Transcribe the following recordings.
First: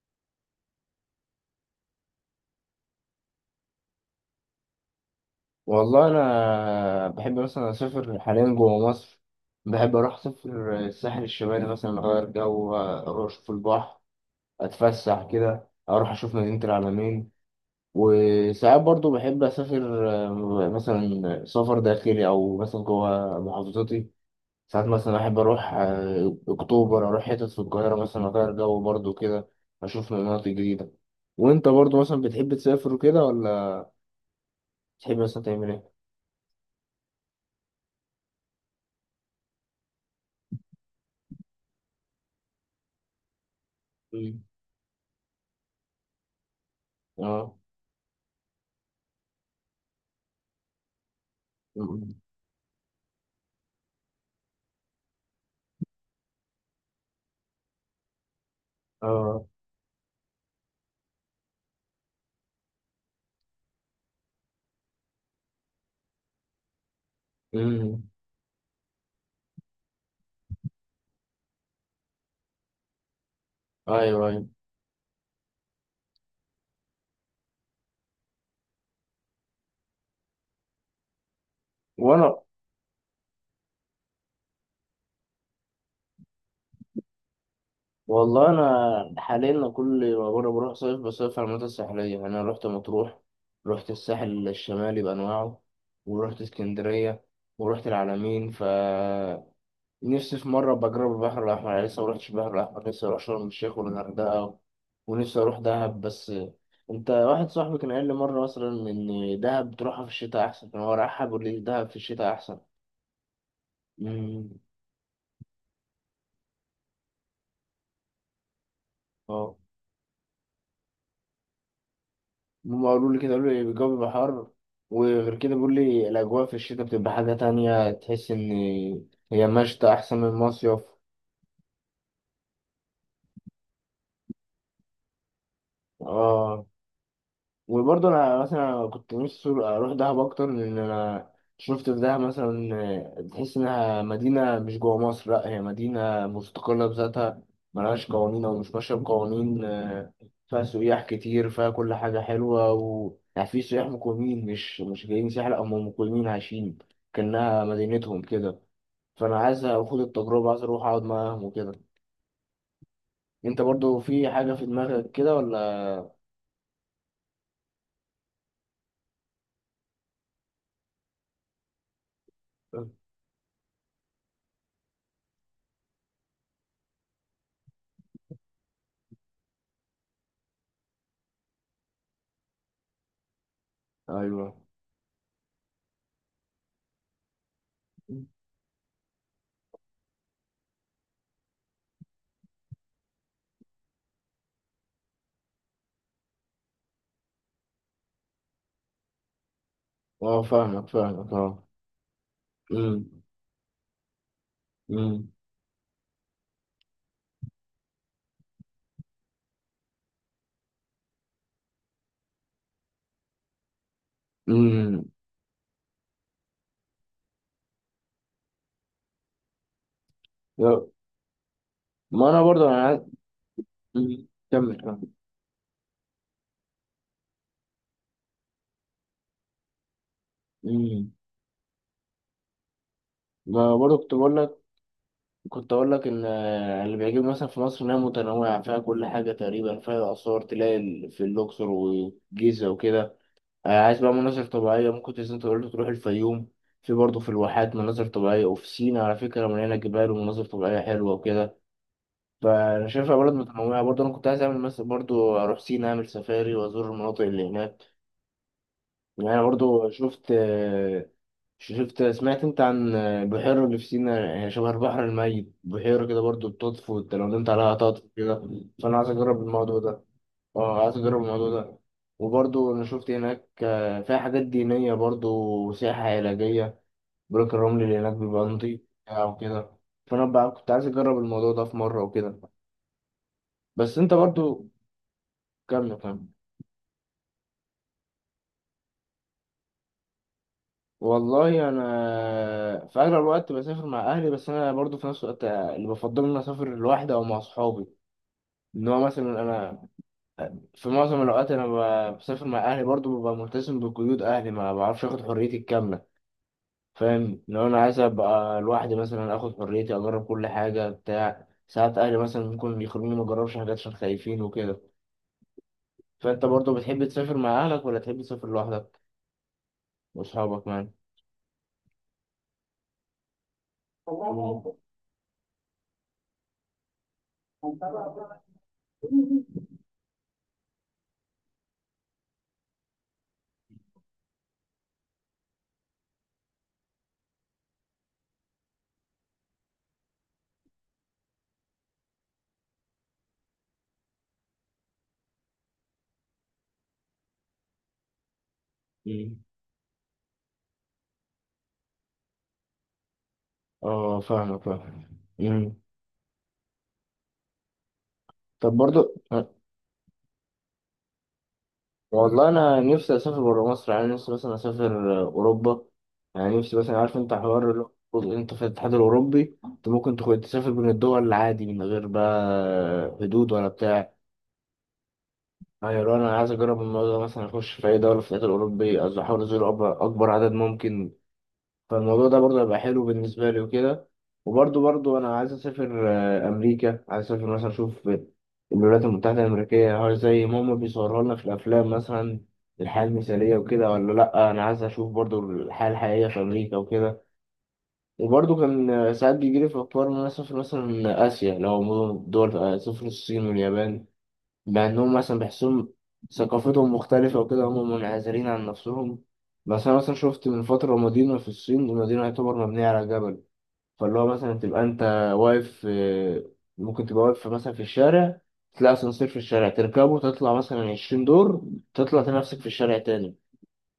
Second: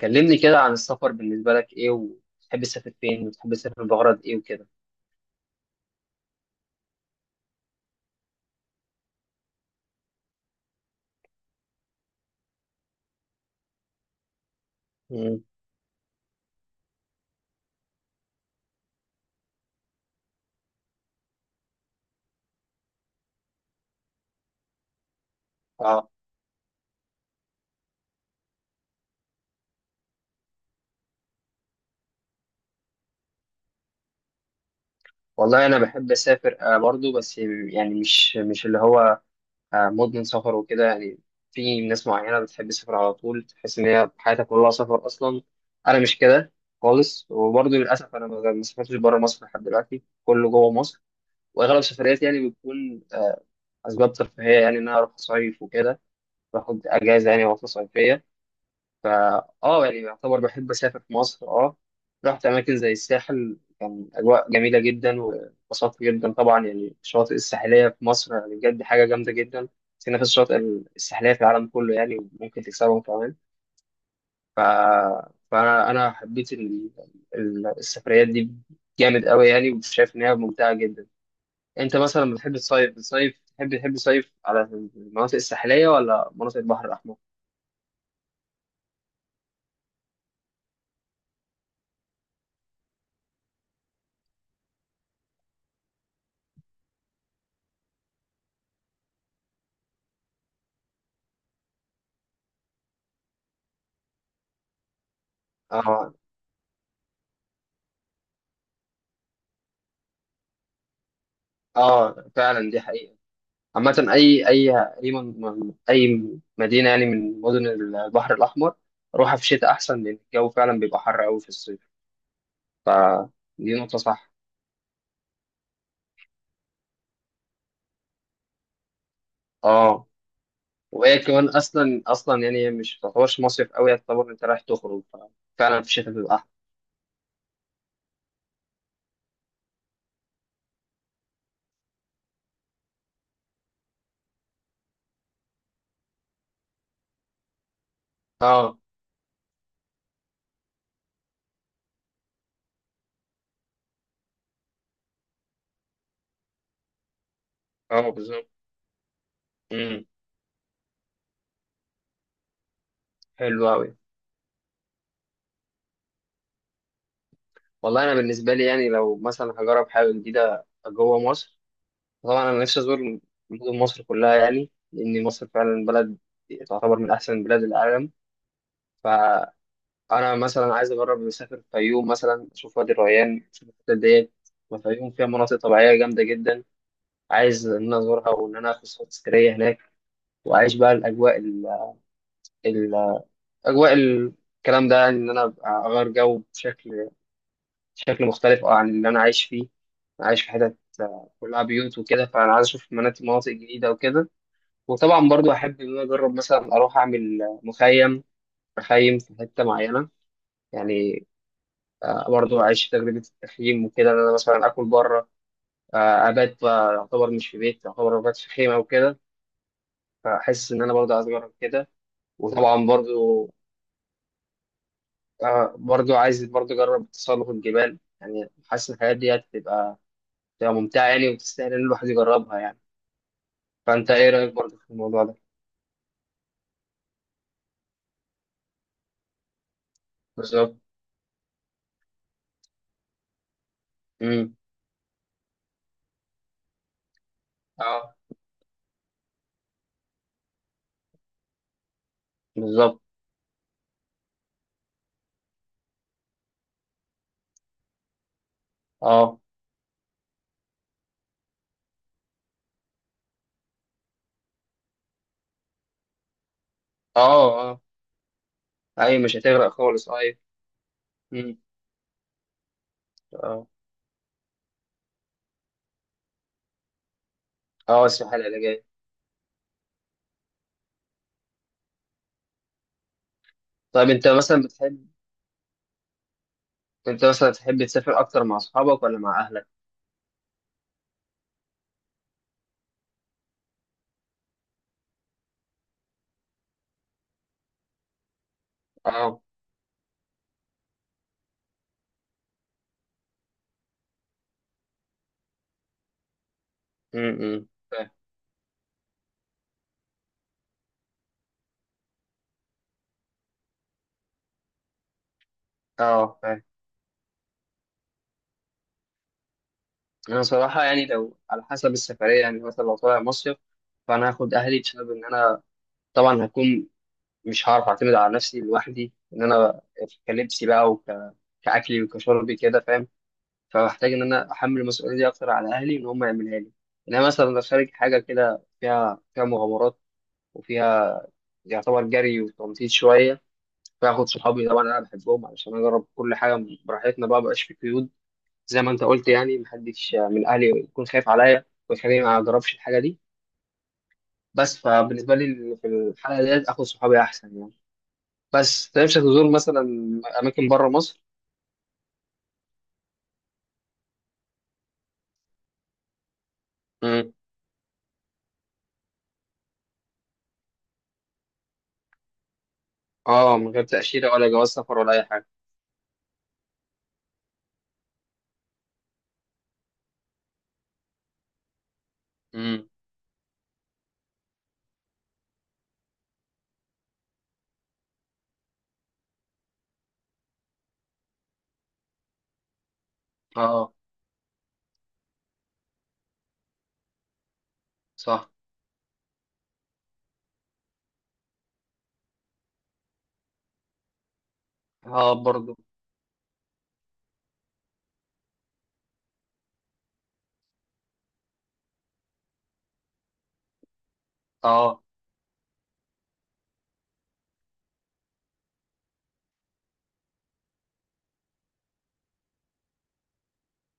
كلمني كده عن السفر. بالنسبة لك إيه وتحب تسافر فين وتحب تسافر بغرض إيه وكده؟ والله، انا بحب مثلا اسافر حاليا جوه مصر. بحب اروح اسافر الساحل الشمالي، مثلا اغير جو، اروح اشوف البحر. اتفسح مم. كده، اروح اشوف مدينة العلمين. وساعات برضو بحب اسافر، مثلا سفر داخلي او مثلا جوه محافظتي. ساعات مثلا احب اروح، آه، اكتوبر، اروح حتت في القاهرة مثلا، اغير جو برضو كده. اشوف مناطق جديدة. وانت برضو مثلا بتحب تسافر وكده، ولا بتحب مثلا والله تعمل أنا ايه؟ بحب أسافر آه برضو، بس يعني مش اللي هو آه مدمن سفر وكده يعني. في ناس معينة بتحب تسافر على طول، تحس إن هي مم. حياتها كلها سفر أصلا. أنا مش كده خالص، اه، وبرضو للأسف أنا ما سافرتش بره مصر لحد دلوقتي، كله جوه مصر. وأغلب سفرياتي يعني بتكون أسباب ترفيهية، يعني إن أنا أروح أصيف وكده، باخد أجازة يعني عطلة صيفية. فا اه. اه يعني يعتبر بحب اسافر في مصر. اه رحت اماكن زي الساحل، كان اجواء جميله جدا واتبسطت جدا. طبعا يعني الشواطئ الساحليه في امم. مصر يعني بجد حاجه جامده جدا. سينا في الشواطئ الساحليه في العالم كله يعني، وممكن تكسبهم كمان. ايوه، ايوه. ف... فانا حبيت السفريات دي جامد قوي يعني، وشايف انها ممتعه جدا. انت مثلا وانا بتحب تصيف، بتصيف تحب تصيف على المناطق الساحليه ولا مناطق البحر الاحمر؟ والله انا حاليا كل ما بره بروح صيف بصيف على المناطق الساحليه، يعني انا رحت مطروح. رحت الساحل الشمالي بانواعه. ورحت اسكندريه. ورحت العلمين. نفسي في مره بجرب البحر الاحمر، يعني لسه ما رحتش البحر الاحمر، لسه اروح شرم الشيخ والغردقه. ونفسي اروح دهب، اه. بس انت، واحد صاحبي كان قال لي مره مثلا ان دهب تروحها في الشتاء احسن، كان هو رايحها بيقول لي دهب في اه الشتاء احسن. فعلا، دي حقيقه. عامة امم. أي مدينة يعني من مدن البحر الأحمر، روحها في اه، الشتاء أحسن، لأن الجو فعلا بيبقى حر أوي في الصيف. هم قالوا لي فدي كده، قالوا لي الجو نقطة بيبقى صح. حر. وغير كده بيقول لي الأجواء في الشتاء بتبقى حاجة تانية، تحس إن هي مشتى أه، أحسن من المصيف. وهي كمان أصلا يعني هي مش تعتبرش مصيف أوي، تعتبر أنت رايح تخرج، ففعلا في الشتاء بيبقى أحسن. اه، وبرضه انا مثلا كنت نفسي اروح دهب اكتر، لان انا شفت في دهب مثلا، تحس انها مدينه مش جوه مصر، لا هي مدينه مستقله بذاتها. ملهاش قوانين، او مش أه. ماشيه بقوانين. فيها سياح كتير، فيها كل حاجه حلوه، و، يعني، في سياح مقيمين، مش جايين سياح، لا هم مقيمين عايشين، كانها أه مدينتهم بالظبط. كده. فانا عايز اخد أمم، التجربه، عايز اروح اقعد معاهم وكده. انت حلو أوي. برضه في حاجه في دماغك كده ولا؟ والله أنا بالنسبة لي يعني لو مثلا هجرب حاجة جديدة جوه مصر، طبعا أنا نفسي أزور مدن مصر كلها، يعني لأن مصر فعلا بلد تعتبر من أحسن بلاد العالم. ف انا مثلا عايز اجرب مسافر الفيوم مثلا، اشوف وادي الريان، اشوف الحتت ديت. ايوه. والفيوم فيها مناطق طبيعيه جامده جدا، عايز ان انا ازورها وان انا اخد صور تذكاريه هناك، واعيش بقى الاجواء ال ال- اجواء ال- الكلام ده، يعني ان انا أبقى اغير جو بشكل مختلف عن اللي انا عايش فيه. أنا اه، عايش في حتت فاهمك، فاهمك، كلها اه. بيوت وكده، فانا عايز اشوف امم. مناطق جديده وكده. وطبعا امم. برضو احب ان انا اجرب مثلا اروح اعمل مخيم مخيم في حته معينه يعني، برضه عشت تجربة التخييم وكده، إن أنا مثلا آكل امم. بره، أبات بقى يعتبر مش في بيت، يعتبر أبات في خيمة وكده. فحاسس إن يا- أنا برضه عايز أجرب كده. ما انا برضو انا وطبعا برضه مم. كمل، كمل. عايز برضه أجرب تسلق الجبال، يعني حاسس إن الحاجات دي هتبقى ممتعة امم. يعني، وتستاهل إن الواحد يجربها يعني. ما برضو فأنت كنت إيه بقول رأيك لك، برضه في الموضوع ده؟ كنت اقول لك ان، اللي بيعجبني مثلا في مصر انها متنوعه، فيها كل حاجه تقريبا، فيها اثار، تلاقي بالظبط. في الاقصر والجيزه وكده. عايز بقى مناظر أمم. طبيعيه، ممكن تنزل، انت قلت تروح الفيوم. في برضه في الواحات مناظر أه طبيعية، وفي سينا على فكرة مليانة جبال ومناظر طبيعية حلوة وكده. فأنا بالظبط. شايفها بلد متنوعة، برضه أنا كنت عايز أعمل مثلا، برضه أروح سينا أعمل سفاري وأزور المناطق اللي هناك. أه. يعني برضو شفت، سمعت انت عن بحيرة اللي في سينا، يعني شبه البحر الميت، بحيرة كده برضو بتطفو، انت لو نمت أه. عليها أه. هتطفو كده. فانا عايز أيوة، مش اجرب هتغرق الموضوع ده. خالص، أيوة. اه، عايز اجرب الموضوع أمم. ده. وبرضو انا شفت هناك، أه. فيها حاجات دينية برضو، وسياحة علاجية. بروك الرمل اللي أه هناك السباحة بيبقى نضيف العلاجية. او كده. فانا بقى كنت عايز اجرب الموضوع ده في مرة وكده. بس طيب انت أنت مثلا برضو، بتحب كمل، كمل. انت مثلا تحب تسافر اكتر مع اصحابك ولا مع اهلك؟ والله انا في اغلب الوقت بسافر مع اهلي، بس انا برضو في نفس الوقت اللي بفضل ان أنا اسافر لوحدي او مع اصحابي. ان هو اه. مثلا انا، في معظم الاوقات انا بسافر مع اهلي، برضو ببقى ملتزم بقيود اهلي، ما بعرفش اخد حريتي الكامله. فاهم، لو انا عايز فاهم. ابقى لوحدي مثلا، اخد حريتي، اجرب كل حاجه بتاع، ساعات اهلي مثلا ممكن يخلوني ما اجربش حاجات عشان خايفين وكده. اه فانت فاهم. برضو بتحب تسافر مع اهلك، ولا تحب تسافر لوحدك انا صراحه واصحابك؟ يعني لو على حسب السفريه، يعني مثلا لو طالع مصيف، فانا هاخد اهلي بسبب ان انا طبعا هكون مش مان. هعرف اعتمد على نفسي لوحدي، ان انا كلبسي بقى وك كاكلي وكشربي كده، فاهم؟ فبحتاج ان انا احمل المسؤوليه دي اكتر على اهلي، ان هم يعملها لي. انما مثلا لو خارج حاجه كده فيها مغامرات، وفيها يعتبر جري وتنطيط شويه، فاخد صحابي طبعا انا بحبهم، علشان اجرب كل حاجه براحتنا بقى، مبقاش في قيود. زي ما انت قلت يعني، محدش من اهلي يكون خايف عليا ويخليني ما اجربش الحاجه دي. اه، فاهم، بس فاهم. فبالنسبه مم. لي في الحاله ديت اخد صحابي احسن يعني. طب بس أنت برضو، نفسك تزور مثلا اماكن بره مصر؟ والله انا نفسي اسافر بره مصر، يعني نفسي مثلا اسافر، اوروبا. يعني نفسي مثلا، عارف امم. انت حوار اللي هو، انت في الاتحاد الاوروبي انت ممكن تسافر بين الدول عادي، من غير بقى حدود اه، ولا من غير بتاع. تاشيره ولا جواز سفر ولا اي حاجه. يعني لو انا عايز اجرب الموضوع ده، مثلا اخش في اي دوله في الاتحاد الاوروبي، احاول ازور اكبر عدد ممكن. فالموضوع ده برضه هيبقى امم. حلو بالنسبة لي وكده. وبرضه أنا عايز أسافر، أمريكا، عايز أسافر مثلا أشوف الولايات المتحدة الأمريكية، هل زي ما هما بيصوروا لنا في الأفلام مثلا الحياة المثالية وكده، اه ولا لأ، أنا عايز أشوف برضه الحياة الحقيقية في أمريكا وكده. صح. وبرضه كان، ساعات بيجيلي في أفكار إن أنا أسافر مثلا آسيا، لو دول، أسافر الصين واليابان. بأنهم اه مثلا برضو. بيحسهم ثقافتهم مختلفة وكده، هم منعزلين عن نفسهم. بس أنا مثلا شفت من فترة مدينة في الصين، المدينة يعتبر مبنية على جبل. فاللي هو مثلا تبقى اه. أنت واقف، ممكن تبقى واقف مثلا في الشارع، تلاقي أسانسير في الشارع، تركبه تطلع مثلا 20 دور، تطلع تلاقي نفسك في الشارع تاني.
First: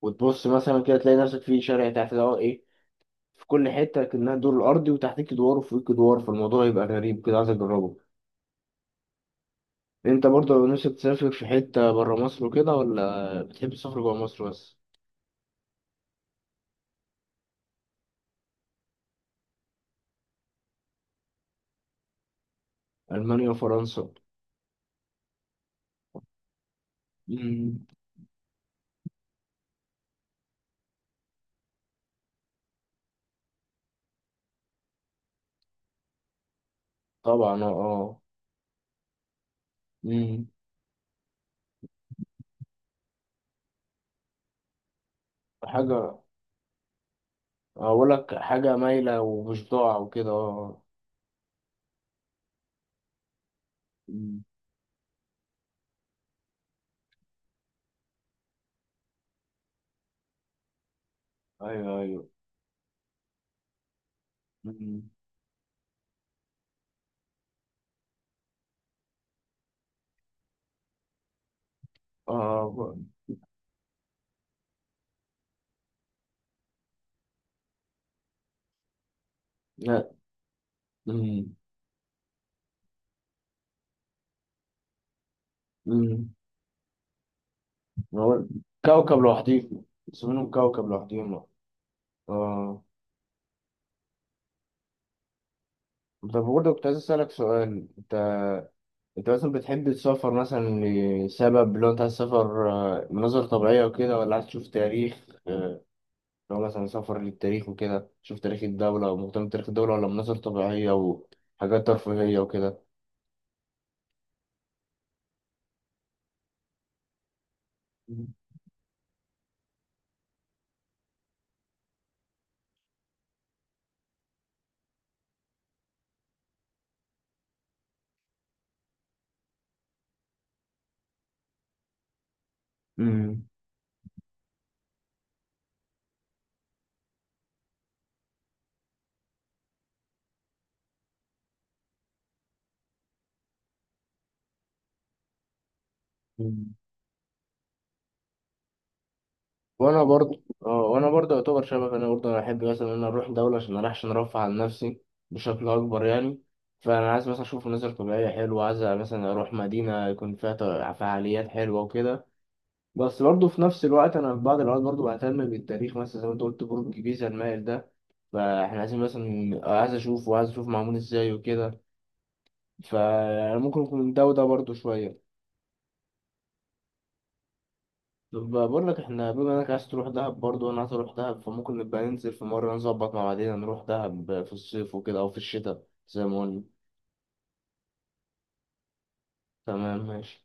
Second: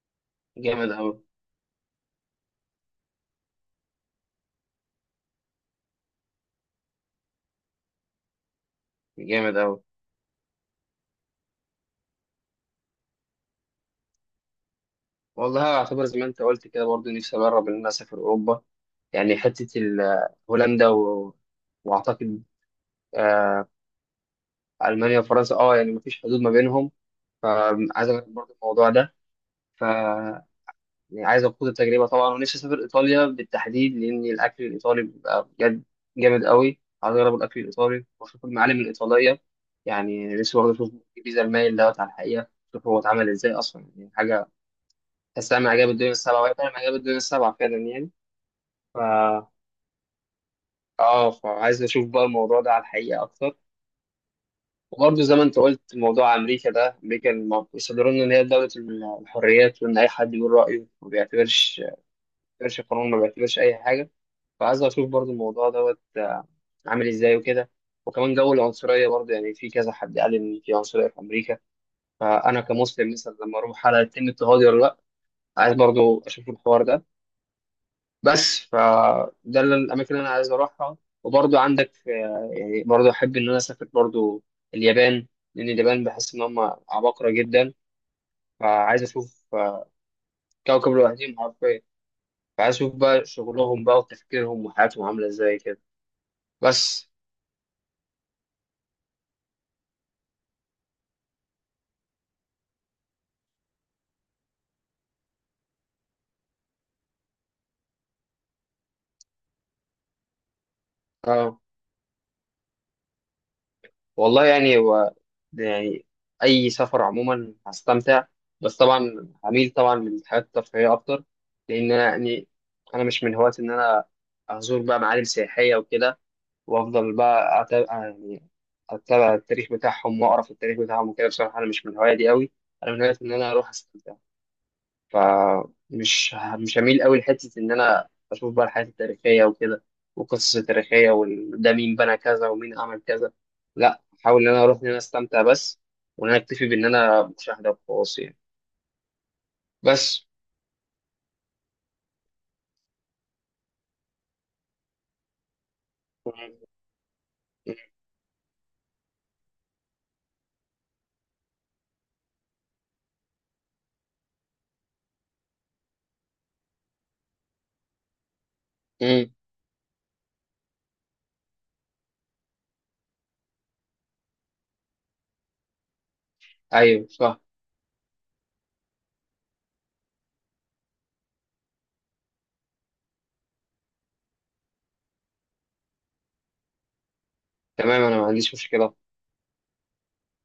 وتبص مثلا جامد كده، اوي. تلاقي نفسك في شارع تحت، ده هو إيه؟ في كل حتة كأنها دور الأرضي، وتحتك دوار وفوقك دوار، فالموضوع يبقى غريب كده، عايز أجربه. جامد اوي. انت برضه لو نفسك تسافر في حتة برا مصر وكده، ولا بتحب تسافر جوا مصر بس؟ والله اعتبر زي ما انت قلت كده، برضو نفسي اجرب ان انا اسافر اوروبا. يعني هولندا واعتقد ألمانيا آه، وفرنسا. المانيا وفرنسا، اه يعني مفيش حدود ما بينهم. مم. فعايز اجرب برضو الموضوع ده. ف يعني عايز اخوض التجربه طبعا، ونفسي اسافر ايطاليا بالتحديد، لان الاكل الايطالي بيبقى بجد جامد قوي، عايز اجرب الاكل طبعا، اه، الايطالي اه. واشوف المعالم الايطاليه. يعني مم. نفسي برضه اشوف الجيزه المايل دوت على الحقيقه، اشوف هو اتعمل ازاي اصلا، يعني حاجه تحسها من عجائب الدنيا حاجة السبعه، وهي فعلا من عجائب الدنيا السبعه فعلا أقول يعني. لك حاجة ف مايلة ومش ضاع وكده، اه. اه فعايز اشوف بقى الموضوع ده على الحقيقه اكتر. مم. وبرضه زي ما انت قلت موضوع امريكا ده، امريكا بيصدروا لنا ان هي دوله الحريات، وان اي حد بيقول رايه ما بيعتبرش، ما أيوه، أيوه. بيعتبرش قانون، ما بيعتبرش اي حاجه. فعايز اشوف مم. برضه الموضوع دوت عامل ازاي وكده. وكمان جو العنصريه برضه، يعني في كذا حد قال ان في عنصريه في امريكا، فانا اه، كمسلم مثلا لما اروح على يتم اضطهادي ولا لا، عايز برضه اشوف الحوار ده. بس فده لا. الاماكن اللي انا عايز اروحها. مم. وبرضو عندك يعني برضو احب ان انا اسافر برضو اليابان، لان اليابان مم. بحس ان هم عباقرة جدا. هو فعايز كوكب اشوف لوحديهم، اسمهم كوكب كوكب لوحديهم، لوحدهم اه. حرفيا. فعايز آه. اشوف بقى شغلهم بقى وتفكيرهم وحياتهم عاملة ازاي كده. طب برضه كنت عايز بس أسألك سؤال، انت مثلا بتحب تسافر مثلا لسبب، لو انت عايز تسافر، مناظر طبيعية وكده، ولا عايز تشوف تاريخ، لو مثلا سفر للتاريخ وكده، تشوف تاريخ الدولة، او مهتم بتاريخ الدولة، ولا مناظر طبيعية اه. وحاجات ترفيهية وكده؟ والله يعني هو ده يعني اي سفر عموما هستمتع، بس طبعا هميل طبعا للحاجات الترفيهية اكتر، لان انا يعني انا مش من هواة ان انا ازور بقى معالم سياحية وكده، وافضل بقى أتابع يعني اتابع التاريخ بتاعهم واقرا في التاريخ بتاعهم وكده. بصراحه انا مش من الهوايه دي قوي، انا من هوايه ان امم. انا اروح استمتع. مش هميل قوي لحته ان انا اشوف بقى الحاجات التاريخيه وكده، والقصص التاريخيه، وده مين بنى كذا ومين عمل كذا. لا احاول ان انا اروح ان انا استمتع بس، وان انا اكتفي أمم. بان انا مشاهده وخلاص يعني. بس وانا برضه يعتبر شبك، انا احب مثلا ان انا اروح دولة، عشان ارفع عن نفسي بشكل اكبر، يعني م- فانا عايز مثلا اشوف م- مناظر طبيعية حلوة، عايز مثلا اروح مدينة يكون فيها فعاليات حلوة وكده. بس برضه في نفس الوقت، انا في بعض الاوقات برضه بهتم بالتاريخ، مثلا زي ما انت قلت برج بيزا المائل ده، فاحنا عايزين م- مثلا، عايز اشوفه وعايز اشوف معمول ازاي وكده. فانا ممكن اكون ده وده برضه شويه. ايوه صح. طب بقول لك، احنا بما انك عايز تروح دهب برضه، وانا عايز اروح دهب، فممكن نبقى ننزل في مره، نظبط مع بعضنا نروح دهب في الصيف وكده، او في الشتاء زي ما قلنا. تمام، انا ما عنديش مشكله. تمام، ماشي.